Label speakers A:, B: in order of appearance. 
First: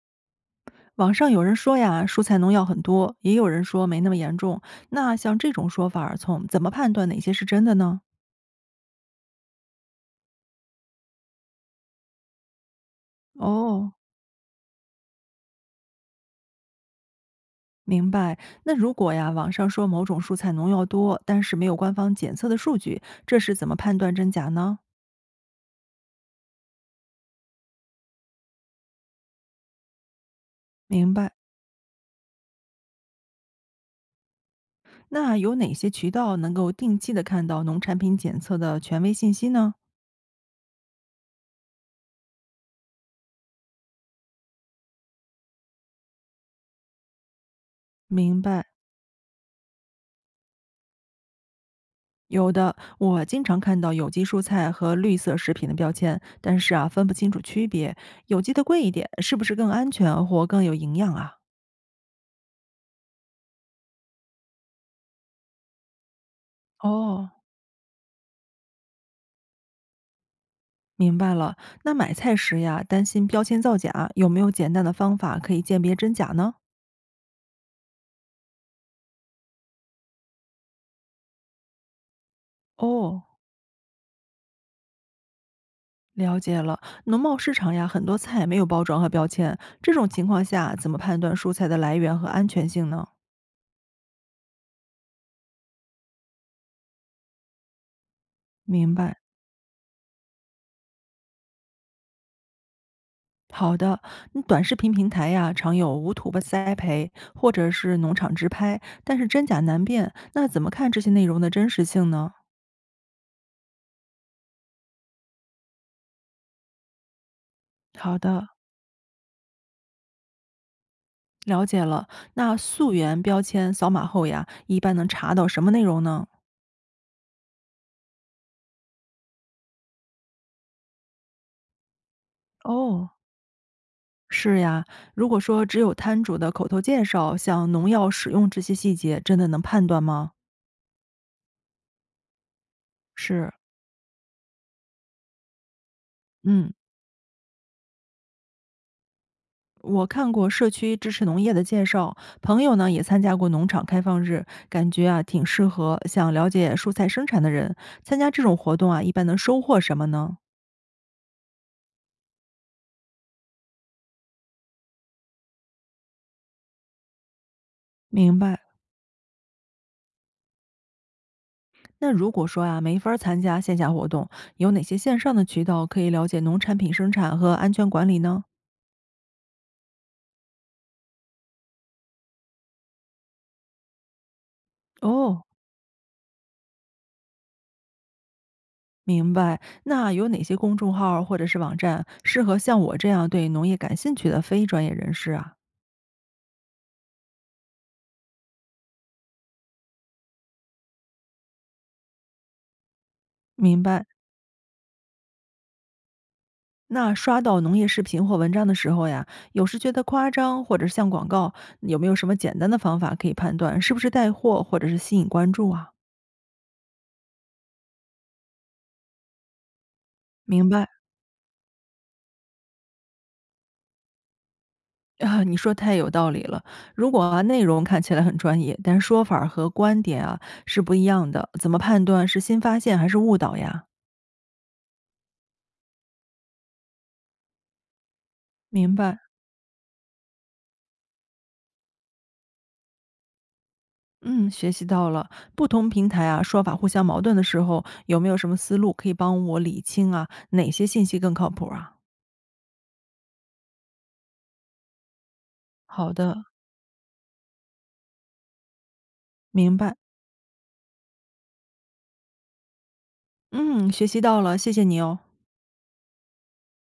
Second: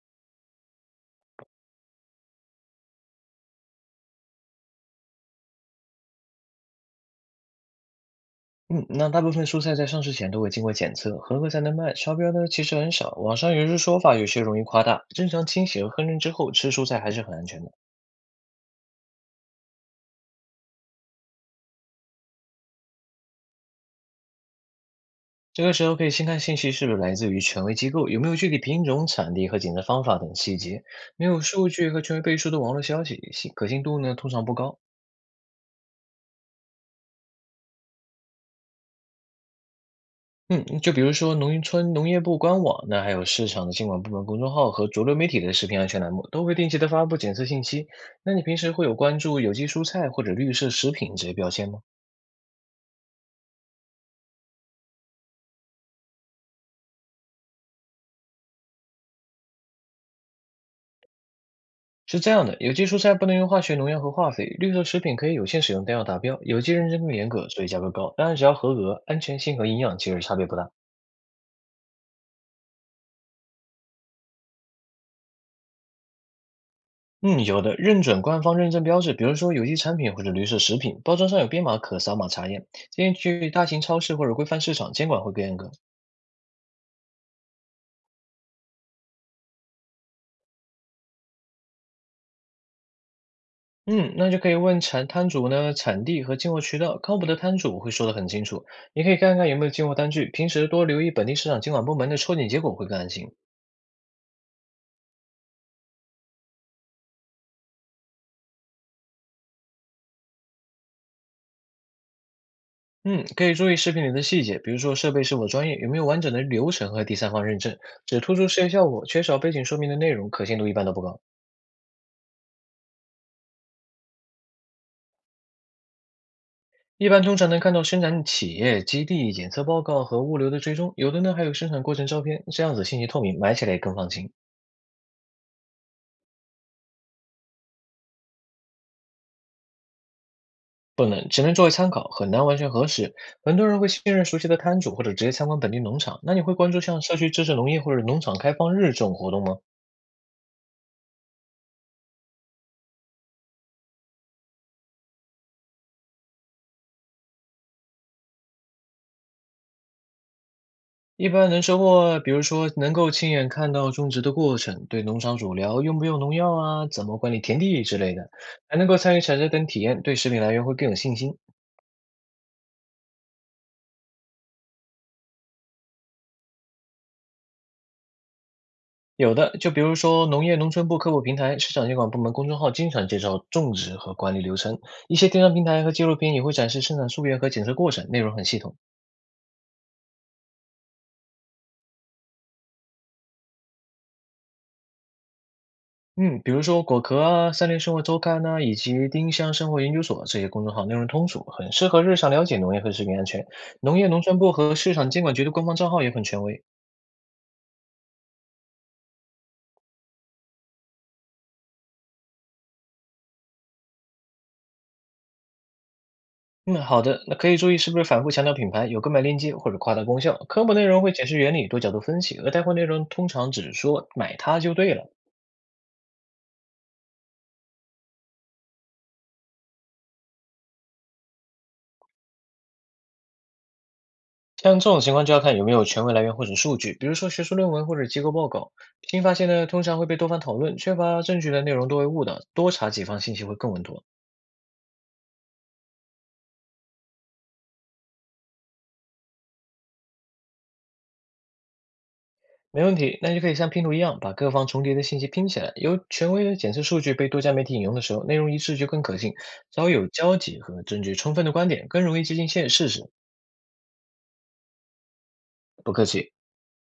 A: 网上有人说呀，蔬菜农药很多，也有人说没那么严重。那像这种说法儿从怎么判断哪些是真的呢？
B: 嗯，那大部分蔬菜在上市前都会经过检测，合格才能卖。超标呢其实很少，网上有些
A: 哦，
B: 说法有些容易夸大。正常清洗和烹饪之后吃蔬菜还是很安全的。
A: 明白。那如果呀，网上说某种蔬菜农药多，但是没有官方检测的数据，这是怎么判断真假呢？
B: 这个时候可以先看信息是不是来自于权威机构，有没有具体品种、产地和检测方法等细节。
A: 明
B: 没
A: 白。
B: 有数据和权威背书的网络消息，可信度呢通常不高。
A: 那有哪些渠道能够定期的看到农产品检测的权威信息呢？
B: 嗯，就比如说农渔村农业部官网，那还有市场的监管部门公众号和主流媒体的食品安全栏目，都会定期的发布检测信息。那
A: 明
B: 你平
A: 白。
B: 时会有关注有机蔬菜或者绿色食品这些标签吗？
A: 有的，我经常看到有机蔬菜和绿色食品的标签，但是啊，分不清楚区别。有机的贵一点，是不是更安全或更有营养啊？
B: 是这样的，有机蔬菜不能用化学农药和化肥，绿色食品可以有限使用但要达标，有机认证更严
A: 哦，
B: 格，所以价格高。当然，只要合格，安全性和营养其实差别不大。
A: 明白了，那买菜时呀，担心标签造假，有没有简单的方法可以鉴别真假呢？
B: 嗯，有的，认准官方认证标志，比如说有机产品或者绿色食品，包装上有编码可扫码查验。建议
A: 哦，
B: 去大型超市或者规范市场，监管会更严格。
A: 了解了。农贸市场呀，很多菜没有包装和标签，这种情况下怎么判断蔬菜的来源和安全性呢？
B: 嗯，那就可以问产摊主呢，产地和进货渠道，靠谱的摊主会说得很清楚。
A: 明
B: 你可
A: 白。
B: 以看看有没有进货单据，平时多留意本地市场监管部门的抽检结果会更安心。
A: 好的，那短视频平台呀，常有无土吧栽培或者是农场直拍，但是真假难辨。那怎么看这些内容的真实性呢？
B: 嗯，可以注意视频里的细节，比如说设备是否专业，有没有完整的流程和第三方认证。
A: 好
B: 只突
A: 的，
B: 出视觉效果，缺少背景说明的内容，可信度一般都不高。
A: 了解了。那溯源标签扫码后呀，一般能查到什么内容呢？
B: 一般通常能看到生产企业、基地、检测报告和物流的追踪，有的呢还有生产过程照片，这样子信息
A: 哦，
B: 透明，买起来也更放心。
A: 是呀。如果说只有摊主的口头介绍，像农药使用这些细节，真的能判断吗？
B: 不能，只能作为参考，很难完全核实。
A: 是，
B: 很多人会信任熟悉的摊主，或者直接参观本地农场。那你会
A: 嗯。
B: 关注像社区支持农业或者农场开放日这种活动吗？
A: 我看过社区支持农业的介绍，朋友呢也参加过农场开放日，感觉啊挺适合想了解蔬菜生产的人参加这种活动啊，一般能收获什么呢？
B: 一般能收获，比如说能够亲眼看到种植的过程，对农场主聊用不用农药啊，怎么管理田地之类的，
A: 明白。
B: 还能够参与采摘等体验，对食品来源会更有信心。
A: 那如果说啊没法儿参加线下活动，有哪些线上的渠道可以了解农产品生产和安全管理呢？
B: 有的，就比如说农业农村部科普平台、市场监管部门公众号经常介绍种植和管理流程，一些电
A: 哦，
B: 商平台和纪录片也会展示生产溯源和检测过程，内容很系统。
A: 明白。那有哪些公众号儿或者是网站适合像我这样对农业感兴趣的非专业人士啊？
B: 嗯，比如说果壳啊、三联生活周刊呐、以及丁香生活研究所这些公众号内容通俗，很适合日常了解农业和食品安全。
A: 明
B: 农
A: 白。
B: 业农村部和市场监管局的官方账号也很权威。
A: 那刷到农业视频或文章的时候呀，有时觉得夸张或者是像广告，有没有什么简单的方法可以判断是不是带货或者是吸引关注啊？
B: 嗯，好的，那可以注意是不是反复强调品牌，有购买链接或者夸大功效。科
A: 明
B: 普内
A: 白
B: 容会解释原理，多角度分析，而带货内容通常只说买它就对了。
A: 啊，你说太有道理了。如果啊内容看起来很专业，但说法儿和观点啊是不一样的，怎么判断是新发现还是误导呀？
B: 像这种情况就要看有没有权威来源或者数据，比如说学术论文或者机构报告。
A: 明白，
B: 新发现呢，通常会被多方讨论，缺乏证据的内容多为误导，多查几方信息会更稳妥。
A: 嗯，学习到了。不同平台啊说法互相矛盾的时候，有没有什么思路可以帮我理清啊哪些信息更靠谱啊？
B: 没问题，那就可以像拼图一样，把各方重叠的信息拼起来。由
A: 好
B: 权
A: 的，
B: 威的检测数据被多家媒体引用的时候，内容一致就更可信。
A: 明
B: 稍要
A: 白。
B: 有交集和证据充分的观点，更容易接近现事实。
A: 嗯，学习到了，谢谢你哦。
B: 不客气。